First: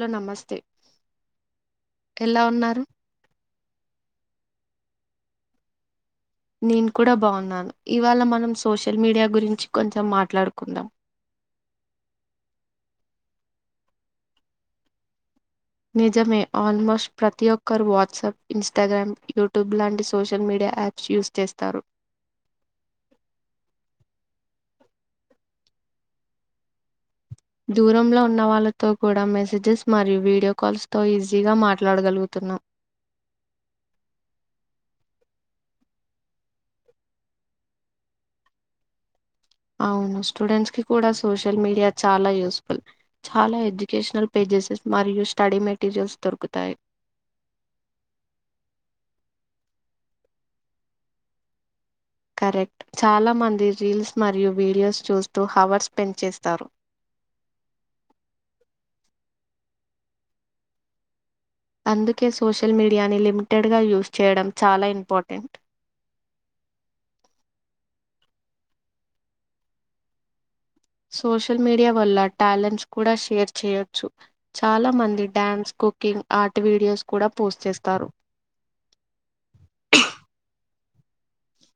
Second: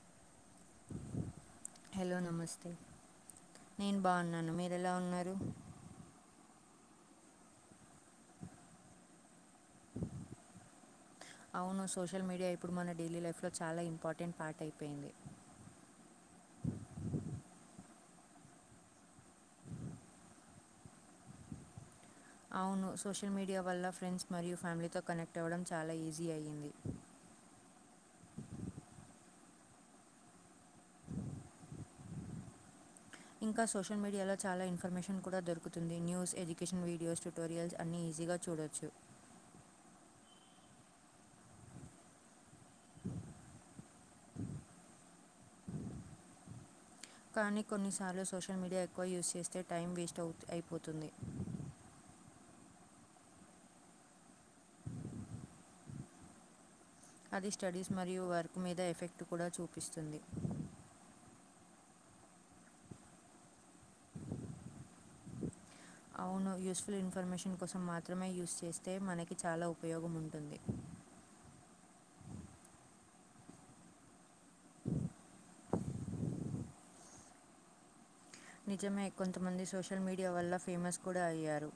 లో నమస్తే హలో ఎలా నమస్తే ఉన్నారు నేన్ బాన్ నను మీరు ఎలా ఉన్నారు. నేను కూడా బావున్నాను, ఇవాళ మనం సోషల్ మీడియా గురిం అవును సోషల్ మీడియా ఇప్పుడు మన డైలీ లైఫ్లో చాలా ఇంపార్టెంట్ పార్ట్ అయిపెంది. నిజమే ఆల్మోస్ట్ ప్రతి ఒక్కరు వాట్సాప్, ఇన్స్టాగ్రామ్, యూటూబ్ లాంటి సోషల్ మీడియా యాప్స్ యూస్ చేస్తారు. అవును సోషల్ మీడియా వల్ల ఫ్రెండ్స్ మరియు ఫ్యామిలీతో కనెక్ట్ అవ్వడం చాలా ఈజీ అయ్యింది. దూరంలో ఉన్న వాళ్ళతో కూడా మెసేజెస్ మరియు వీడియో కాల్స్తో ఈజీగా మాట్లాడగలుగుతున్నాం. ఇంకా సోషల్ మీడియాలో చాలా ఇన్ఫర్మేషన్ కూడా దొరుకుతుంది, న్యూస్ ఎడ్యుకేషన్ వీడియోస్ ట్యుటోరియల్స్ అన్ని ఈజీగా చూడొచ్చు. అవును స్టూడెంట్స్ కి కూడా సోషల్ మీడియా చాలా యూస్ ల్ చాలా ఎజ్ వొకేషనల్ పేజెసెస్ మరియు స్టడీ మెటీరియల్స్ దొరుకుతాయి. కానీ కొన్నిసార్లు సోషల్ మీడియా ఎక్కువ యూస్ చేస్తే టైం వేస్ట్ అవుత్ అయిపోతుంది. కరెక్ట్ చాలా మంది రీల్స్ మరియు వీడియోస్ చూస్తూ హవర్స్ స్పెండ్ చేస్తారు. అది స్టడీస్ మరియు వర్క్ మీద ఎఫెక్ట్ కూడా చూపిస్తుంది. అందుకే సోషల్ మీడియాని లిమిటెడ్ గా యూజ్ చేయడం చాలా ఇంపార్టెంట్ అవును యూస్ఫుల్ ఇన్ఫర్మేషన్ కోసం మాత్రమే యూస్ చేస్తే మనకి చాలా ఉపయోగం ఉంటుంది సోషల్ మీడియా వల్ల టాలెంట్స్ కూడా షేర్ చేయొచ్చు చాలా మంది డ్యాన్స్ కుకింగ్ ఆర్టి వీడియోస్ కూడా పోస్ట్ చేస్తారు నిజమే కొంతమంది సోషల్ మీడియా వల్ల ఫేమస్ కూడా అయ్యారు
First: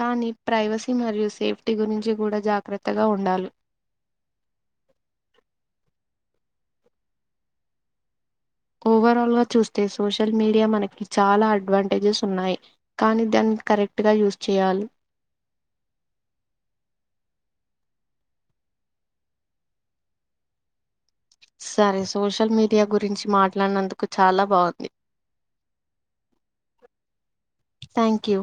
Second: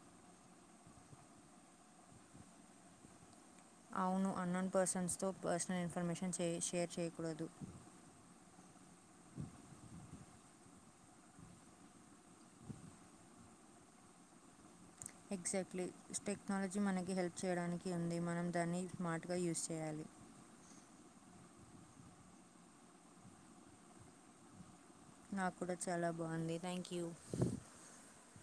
కానీ ప్రైవసీ మరియు సేఫ్టీ గురించి కూడా జాగ్రత్తగా ఉండాలి అవును అన్నోన్ పర్సన్స్ తో పర్సనల్ ఇన్ఫర్మేషన్ షేర్ చేయకూడదు ఓవరాల్గా చూస్తే సోషల్ మీడియా మనకి చాలా అడ్వాంటేజెస్ ఉన్నాయి కానీ దాన్ని కరెక్ట్గా యూస్ చేయాలి ఎగ్జాక్ట్లీ టెక్నాలజీ మనకి హెల్ప్ చేయడానికి ఉంది మనం దాన్ని స్మార్ట్గా యూస్ చేయాలి సరే సోషల్ మీడియా గురించి మాట్లాడినందుకు చాలా బాగుంది నాకు కూడా చాలా బాగుంది థ్యాంక్ యూ థ్యాంక్ యూ